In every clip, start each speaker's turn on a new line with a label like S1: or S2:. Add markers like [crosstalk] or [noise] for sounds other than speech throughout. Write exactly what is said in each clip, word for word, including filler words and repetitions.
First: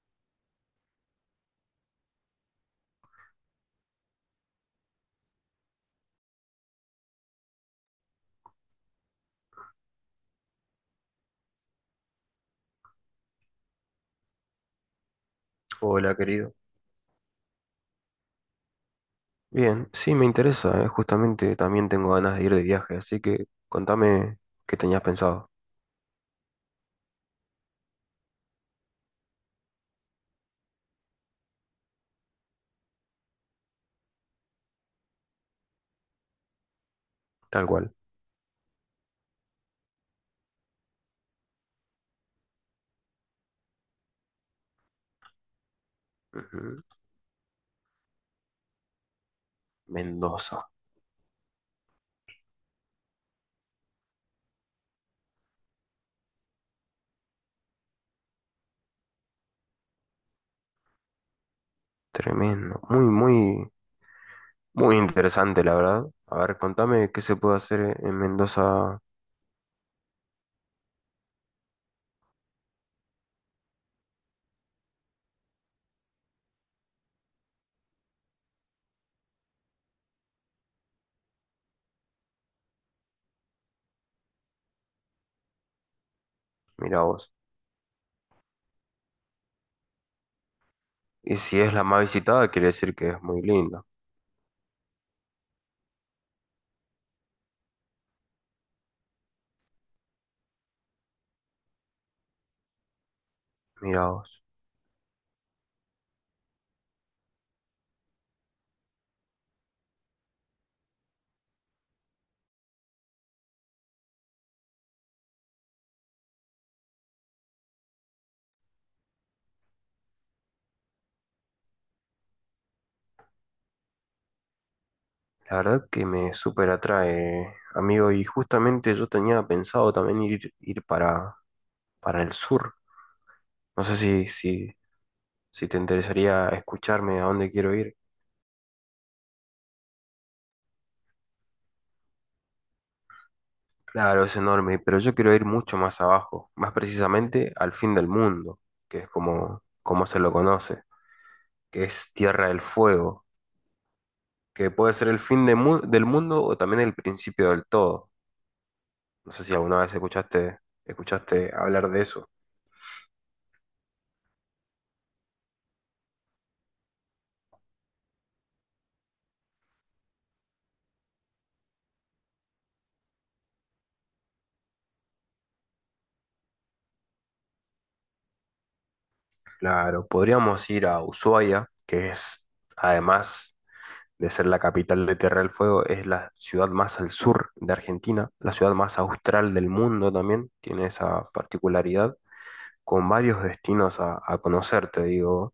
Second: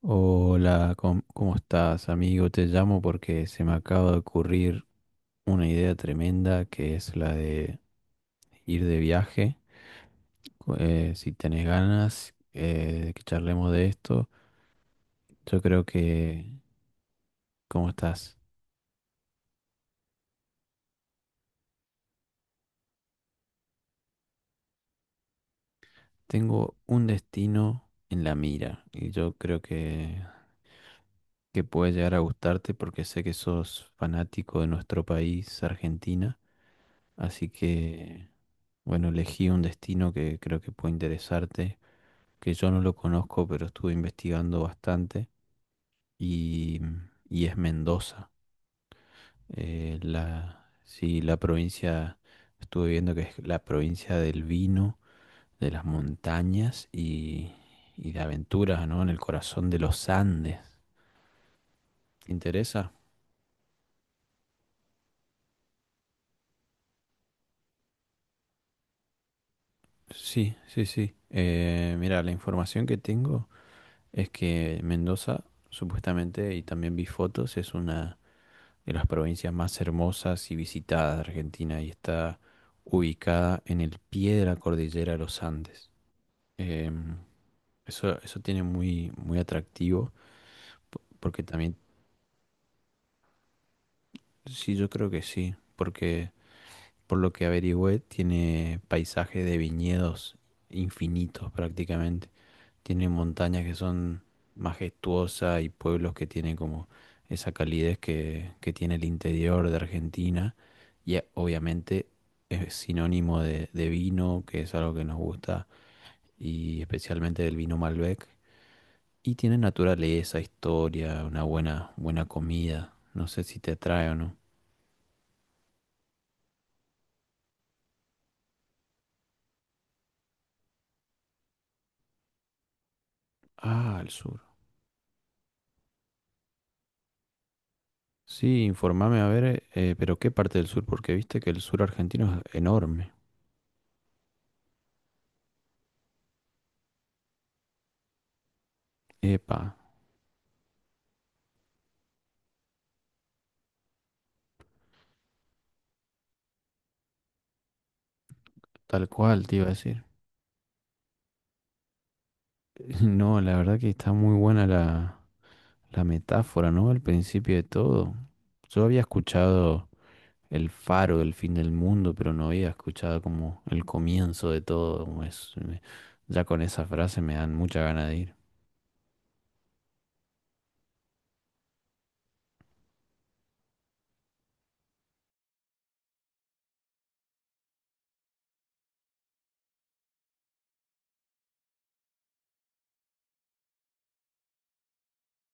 S1: Hola, ¿cómo, cómo estás, amigo? Te llamo porque se me acaba de ocurrir una idea tremenda que es la de ir de viaje. Cu- eh, si tenés ganas eh, de que charlemos de esto, yo creo
S2: Hola,
S1: que,
S2: querido.
S1: ¿cómo estás?
S2: Bien, sí, me interesa, eh, justamente también tengo ganas de ir de viaje, así que contame qué tenías pensado.
S1: Tengo un destino en la mira y yo creo que, que puede llegar a gustarte porque sé que sos fanático de nuestro país, Argentina. Así
S2: Tal cual.
S1: que, bueno, elegí un destino que creo que puede interesarte, que yo no lo conozco, pero estuve investigando bastante,
S2: Ujú.
S1: y, y es Mendoza. Eh,
S2: Mendoza.
S1: la, sí, la provincia, estuve viendo que es la provincia del vino, de las montañas y, y de aventuras, ¿no? En el corazón de los Andes. ¿Te
S2: Tremendo.
S1: interesa?
S2: Muy, muy, muy interesante, la verdad. A ver, contame qué se puede hacer e-, en Mendoza.
S1: Sí, sí, sí. Eh, mira, la información que tengo es que Mendoza, supuestamente, y también vi fotos, es una de las provincias más hermosas y visitadas de Argentina y está ubicada en el pie de la cordillera de los Andes.
S2: Mirá
S1: Em,
S2: vos.
S1: eso, eso tiene muy, muy atractivo po-
S2: Y
S1: porque
S2: si es
S1: también,
S2: la más visitada, quiere decir que es muy linda.
S1: sí, yo creo que sí, porque por lo que averigüé tiene paisaje de viñedos infinitos prácticamente. Tiene montañas que
S2: Mirá
S1: son
S2: vos.
S1: majestuosas y pueblos que tienen como esa calidez que, que tiene el interior de Argentina. Y eh, obviamente es sinónimo de, de vino, que es algo que nos gusta, y especialmente del vino Malbec. Y tiene naturaleza, historia, una buena, buena comida. No sé si te atrae o no.
S2: La verdad que me súper atrae, amigo. Y justamente yo tenía pensado también ir, ir para, para el sur. No sé
S1: Ah, el
S2: si,
S1: sur.
S2: si, si te interesaría escucharme a dónde quiero ir.
S1: Sí, informame a ver, eh, pero ¿qué parte del sur? Porque viste que el sur argentino es enorme.
S2: Claro, es enorme, pero yo quiero ir mucho más abajo, más precisamente al fin del mundo, que es
S1: Epa,
S2: como, como se lo conoce, que es Tierra del Fuego, que puede ser el fin de mu- del mundo o también el principio del todo.
S1: tal
S2: No sé
S1: cual
S2: si
S1: te iba a
S2: alguna vez
S1: decir.
S2: escuchaste, escuchaste hablar de eso.
S1: No, la verdad que está muy buena la, la metáfora, ¿no? Al principio de todo. Yo había escuchado el faro del fin del mundo, pero no había escuchado como el comienzo de todo. como es- me- ya con esa frase me dan mucha gana de ir.
S2: Claro, podríamos ir a Ushuaia, que es además de ser la capital de Tierra del Fuego, es la ciudad más al sur de Argentina, la ciudad más austral del mundo también, tiene esa particularidad, con varios destinos a, a conocer, te digo,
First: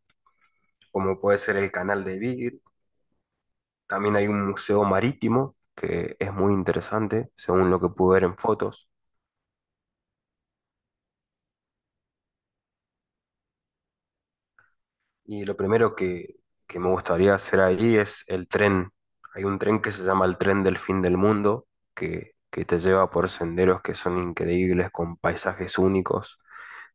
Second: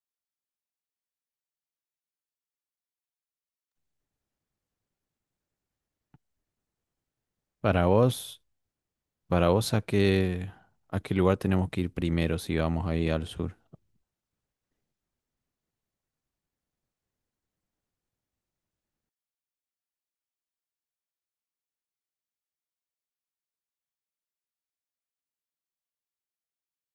S2: como puede ser el canal de Beagle, también hay un museo marítimo que es muy interesante, según lo
S1: Para
S2: que pude ver en
S1: vos,
S2: fotos,
S1: para vos, ¿a qué, a qué lugar tenemos que ir primero si vamos ahí al sur?
S2: y lo primero que, que me gustaría hacer ahí es el tren. Hay un tren que se llama el tren del fin del mundo, que, que te lleva por senderos que son increíbles, con paisajes únicos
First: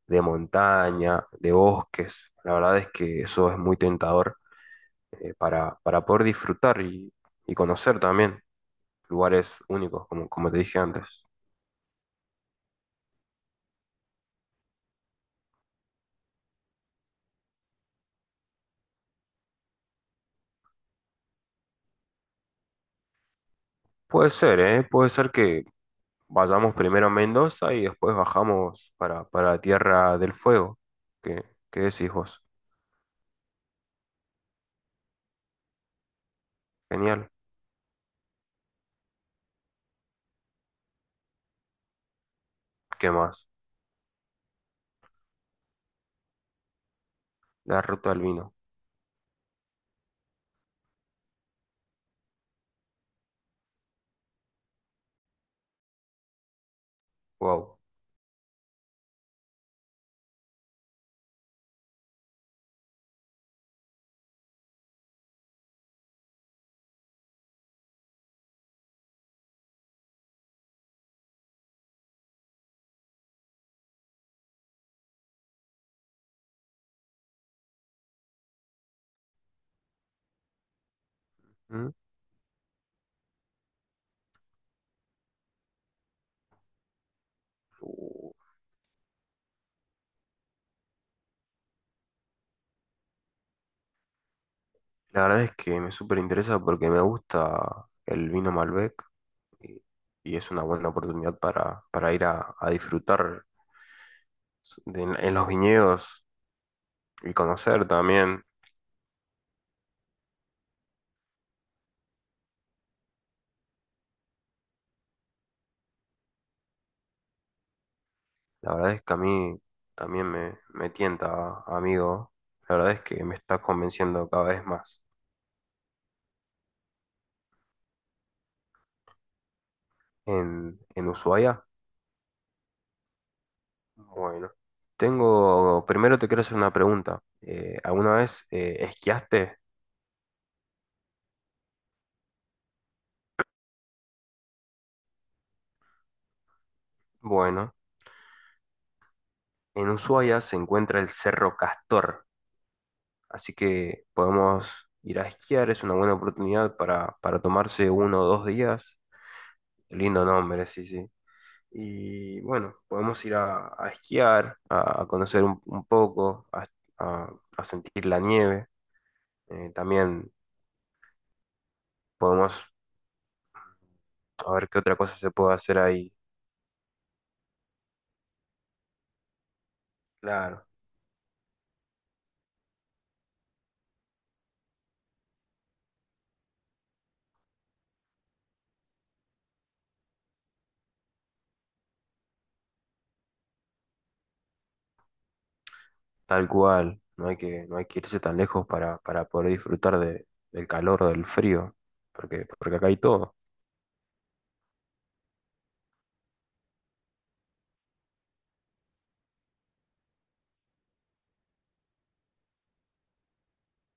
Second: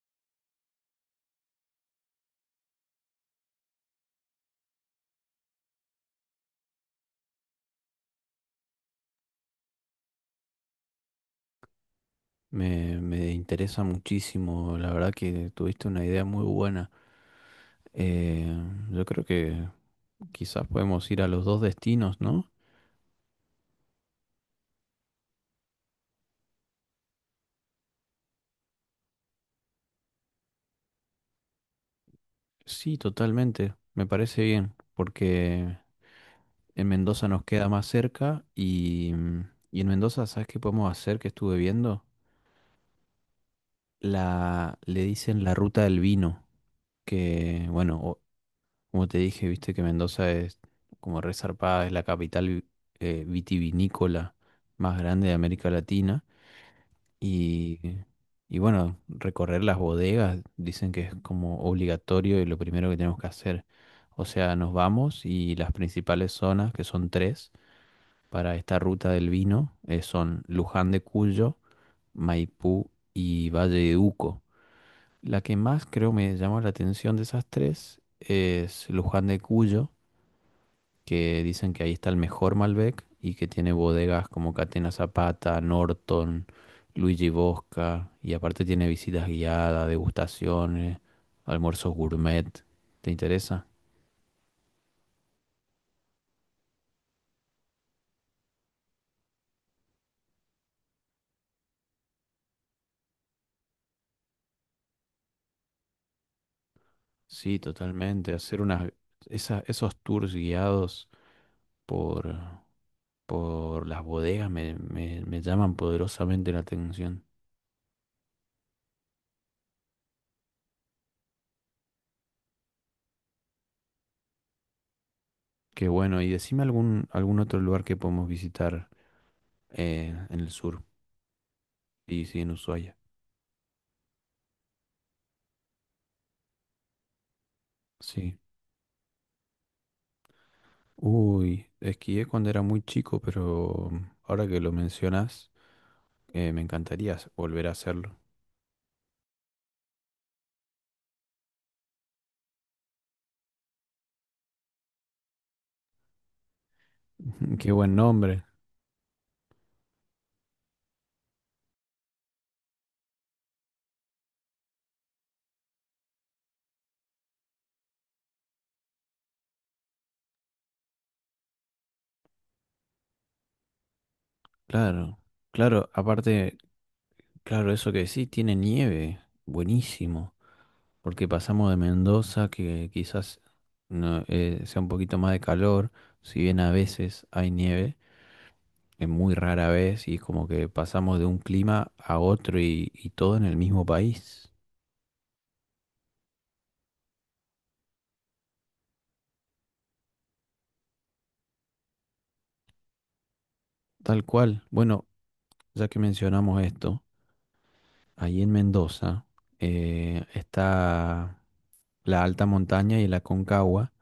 S2: de montaña, de bosques. La verdad es que eso es muy tentador, eh, para, para poder disfrutar y, y conocer también lugares únicos, como, como te dije antes.
S1: Me, me interesa muchísimo, la verdad que tuviste una idea muy buena. Eh, yo creo que quizás podemos ir a los dos destinos, ¿no?
S2: Puede ser, ¿eh? Puede ser que vayamos primero a Mendoza y después bajamos para, para Tierra del Fuego. ¿Qué, qué decís vos?
S1: Sí, totalmente. Me parece bien, porque en
S2: Genial.
S1: Mendoza nos queda más cerca y, mm, y en Mendoza, ¿sabes qué podemos hacer? Que estuve viendo.
S2: ¿Qué más?
S1: La, le dicen la ruta del vino, que
S2: La
S1: bueno,
S2: ruta del
S1: o-
S2: vino.
S1: como te dije, viste que Mendoza es como resarpada, es la capital eh, vitivinícola más grande de América Latina.
S2: Wow.
S1: Y, y bueno, recorrer las bodegas, dicen que es como obligatorio y lo primero que tenemos que hacer. O sea, nos vamos y las principales zonas, que son tres, para esta ruta del vino, eh, son Luján de Cuyo, Maipú y Valle de Uco. La que más creo me llamó la atención de esas tres es Luján de Cuyo, que dicen que
S2: ¿Mm?
S1: ahí está el mejor Malbec y que tiene bodegas como Catena Zapata, Norton, Luigi Bosca,
S2: Uh,
S1: y aparte tiene visitas guiadas, degustaciones, almuerzos gourmet. ¿Te interesa?
S2: La verdad es que me súper interesa porque me gusta el vino Malbec y, y es una buena oportunidad para, para ir a, a disfrutar de- en los viñedos y
S1: Sí,
S2: conocer
S1: totalmente.
S2: también.
S1: Hacer unas, esa- esos tours guiados por, por las bodegas me, me- me llaman poderosamente la atención.
S2: La verdad es que a mí también me, me tienta, amigo. La verdad es que me está convenciendo cada vez más.
S1: Qué bueno. Y decime algún, algún otro lugar que podemos visitar eh, en el
S2: En,
S1: sur,
S2: en Ushuaia,
S1: y sí, en Ushuaia.
S2: bueno, tengo, primero te quiero hacer una pregunta. Eh, alguna
S1: Sí.
S2: vez eh, esquiaste?
S1: Uy, esquié cuando era muy chico, pero ahora que lo mencionas, eh, me encantaría s- volver a
S2: Bueno,
S1: hacerlo.
S2: en Ushuaia se encuentra el Cerro Castor. Así que podemos ir a esquiar, es una buena oportunidad para, para
S1: [laughs] Qué
S2: tomarse
S1: buen
S2: uno o
S1: nombre.
S2: dos días. Lindo nombre, sí, sí. Y bueno, podemos ir a, a esquiar, a, a conocer un, un poco, a, a- a sentir la nieve. Eh, también podemos a ver qué otra
S1: Claro,
S2: cosa se puede hacer
S1: claro,
S2: ahí.
S1: aparte, claro, eso que sí, tiene nieve. Buenísimo.
S2: Claro,
S1: Porque pasamos de Mendoza, que quizás no, eh, sea un poquito más de calor, si bien a veces hay nieve, es muy rara vez, y es como que pasamos de un clima a otro y y todo en el mismo país.
S2: tal cual. No hay que, no hay que irse tan lejos para, para poder disfrutar de, del calor o del frío, porque, porque acá hay todo.
S1: Tal cual. Bueno, ya que mencionamos esto. Ahí en Mendoza eh, está la alta montaña y la Concagua,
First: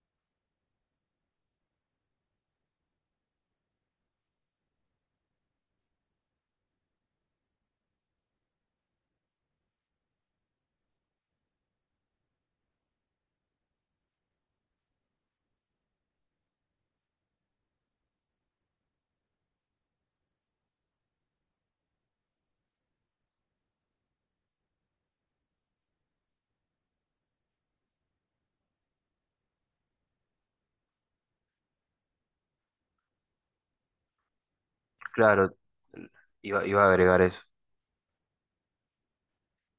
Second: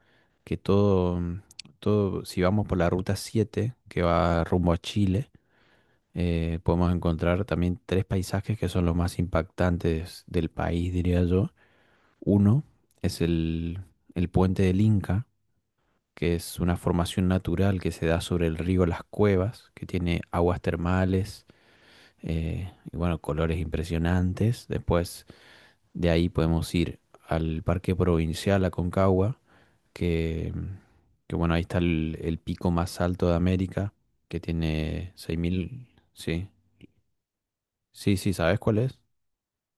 S1: que todo, mm, todo, si vamos por la ruta siete que va rumbo a Chile, eh, podemos encontrar también tres paisajes que son los más impactantes del país, diría yo. Uno es el, el puente del Inca, que es una formación natural que se da sobre el río Las Cuevas, que tiene aguas termales eh, y bueno, colores impresionantes. Después de ahí podemos ir al Parque Provincial Aconcagua, que, que bueno, ahí está el, el pico más alto de América, que tiene seis
S2: Claro,
S1: mil Sí,
S2: iba, iba a agregar eso.
S1: sí, sí, ¿sabes cuál es?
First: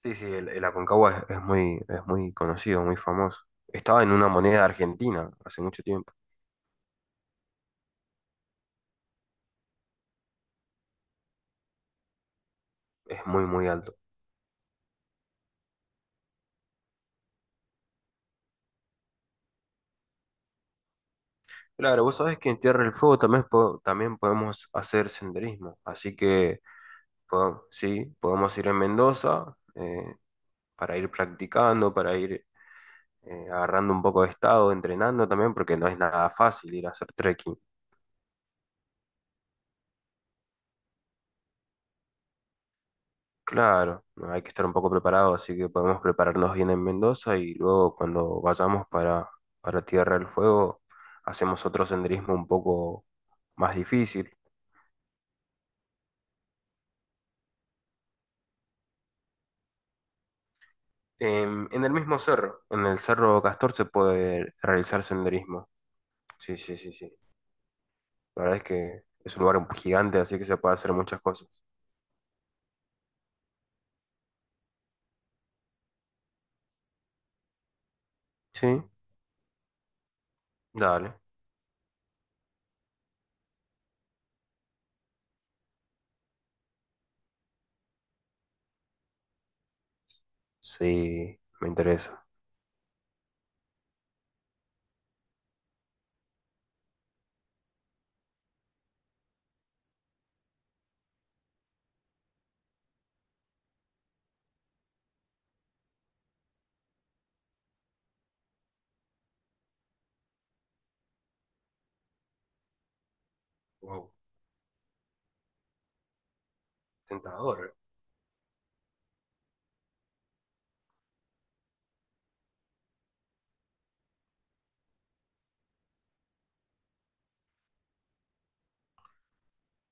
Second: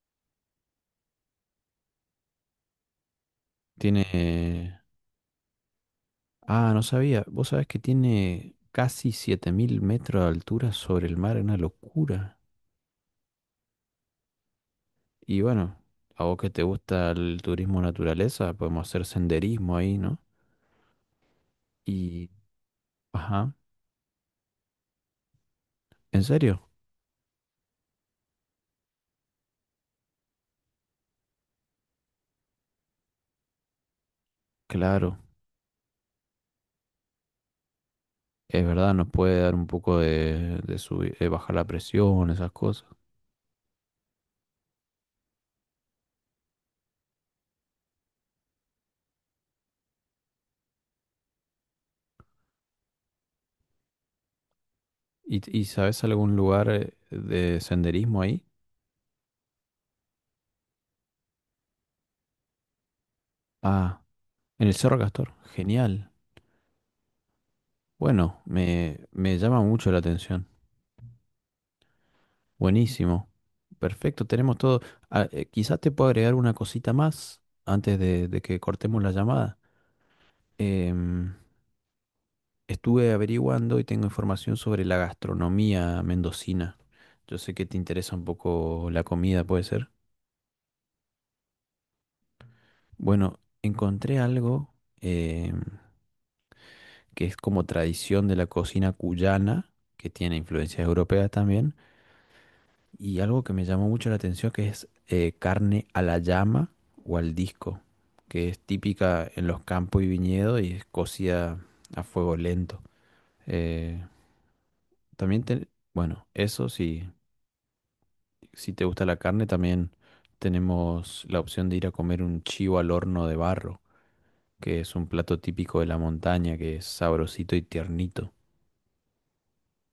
S2: Sí, sí, el, el Aconcagua es, es muy, es muy conocido, muy famoso. Estaba en una moneda
S1: Tiene...
S2: argentina hace mucho tiempo.
S1: Ah, no sabía. Vos sabés que tiene casi siete mil metros de altura sobre el mar, una locura.
S2: Es muy, muy alto.
S1: Y bueno, a vos que te gusta el turismo naturaleza, podemos hacer senderismo ahí, ¿no?
S2: Claro, vos
S1: Y...
S2: sabés que en Tierra del Fuego también,
S1: Ajá,
S2: po- también podemos hacer senderismo. Así
S1: ¿en serio?
S2: que, po- sí, podemos ir en Mendoza, eh, para ir practicando, para ir, eh, agarrando un poco de estado,
S1: Claro.
S2: entrenando también, porque no es nada fácil ir a hacer trekking.
S1: Es verdad, nos puede dar un poco de, de subir- de bajar la presión, esas cosas.
S2: Claro, no, hay que estar un poco preparado, así que podemos prepararnos bien en Mendoza y luego cuando vayamos para, para Tierra del Fuego hacemos otro senderismo un poco más difícil.
S1: ¿Y, y sabes algún lugar eh, de senderismo ahí?
S2: Em, en el mismo cerro, en el Cerro Castor se
S1: Ah,
S2: puede
S1: en el Cerro
S2: realizar
S1: Castor.
S2: senderismo.
S1: Genial.
S2: Sí, sí, sí, sí.
S1: Bueno,
S2: La verdad es
S1: me,
S2: que
S1: me
S2: es un
S1: llama
S2: lugar
S1: mucho la
S2: gigante, así que
S1: atención.
S2: se puede hacer muchas cosas.
S1: Buenísimo. Perfecto, tenemos todo. Ah, eh, quizás te puedo agregar una cosita más antes de, de que
S2: Sí,
S1: cortemos la llamada.
S2: dale.
S1: Em, Estuve averiguando y tengo información sobre la gastronomía mendocina. Yo sé que te interesa un poco la comida, ¿puede ser?
S2: Sí, me interesa.
S1: Bueno, encontré algo em, que es como tradición de la cocina cuyana, que tiene influencias europeas también, y algo que me llamó mucho la atención que es eh, carne a la llama o al disco, que es típica en los campos y viñedos y es cocida a fuego lento. Eh,
S2: Wow,
S1: también, te- bueno, eso sí,
S2: tentador.
S1: si te gusta la carne, también tenemos la opción de ir a comer un chivo al horno de barro que es un plato típico de la montaña, que es sabrosito y tiernito.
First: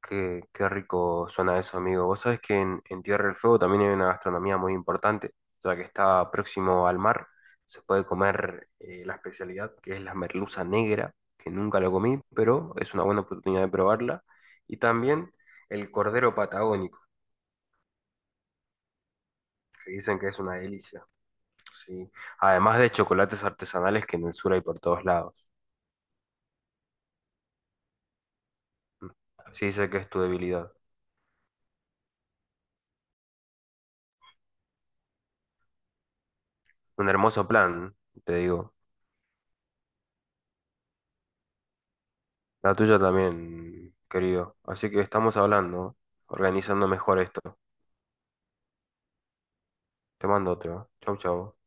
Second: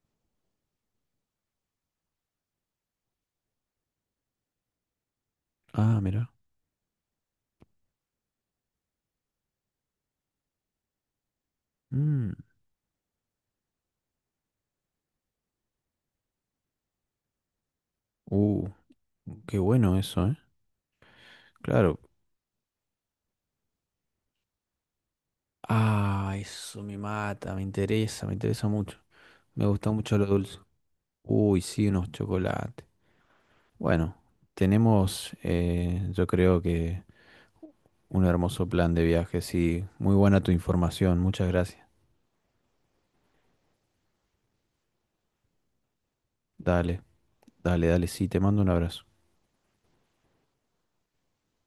S2: Qué, qué rico suena eso, amigo. Vos sabés que en, en Tierra del Fuego también hay una gastronomía muy importante, ya que
S1: Ah, mira.
S2: está próximo al mar. Se puede comer, eh, la especialidad que es la merluza negra, que nunca lo comí,
S1: Mm,
S2: pero es una buena oportunidad de probarla. Y también el cordero patagónico,
S1: uh, qué
S2: que
S1: bueno
S2: dicen
S1: eso,
S2: que
S1: ¿eh?
S2: es una delicia.
S1: Claro.
S2: Sí. Además de chocolates artesanales que en el sur hay por todos lados.
S1: Ah, eso me mata, me interesa, me interesa mucho. Me
S2: Sí, sé
S1: gusta
S2: que es
S1: mucho
S2: tu
S1: lo dulce.
S2: debilidad.
S1: Uy, sí, unos chocolates. Bueno, tenemos, eh, yo creo que
S2: Un hermoso plan,
S1: un
S2: te
S1: hermoso
S2: digo.
S1: plan de viaje, sí. Muy buena tu información, muchas gracias.
S2: La tuya también, querido. Así que estamos hablando, organizando
S1: Dale,
S2: mejor esto.
S1: dale, dale, sí, te mando un abrazo.
S2: Te mando otro. Chau, chau.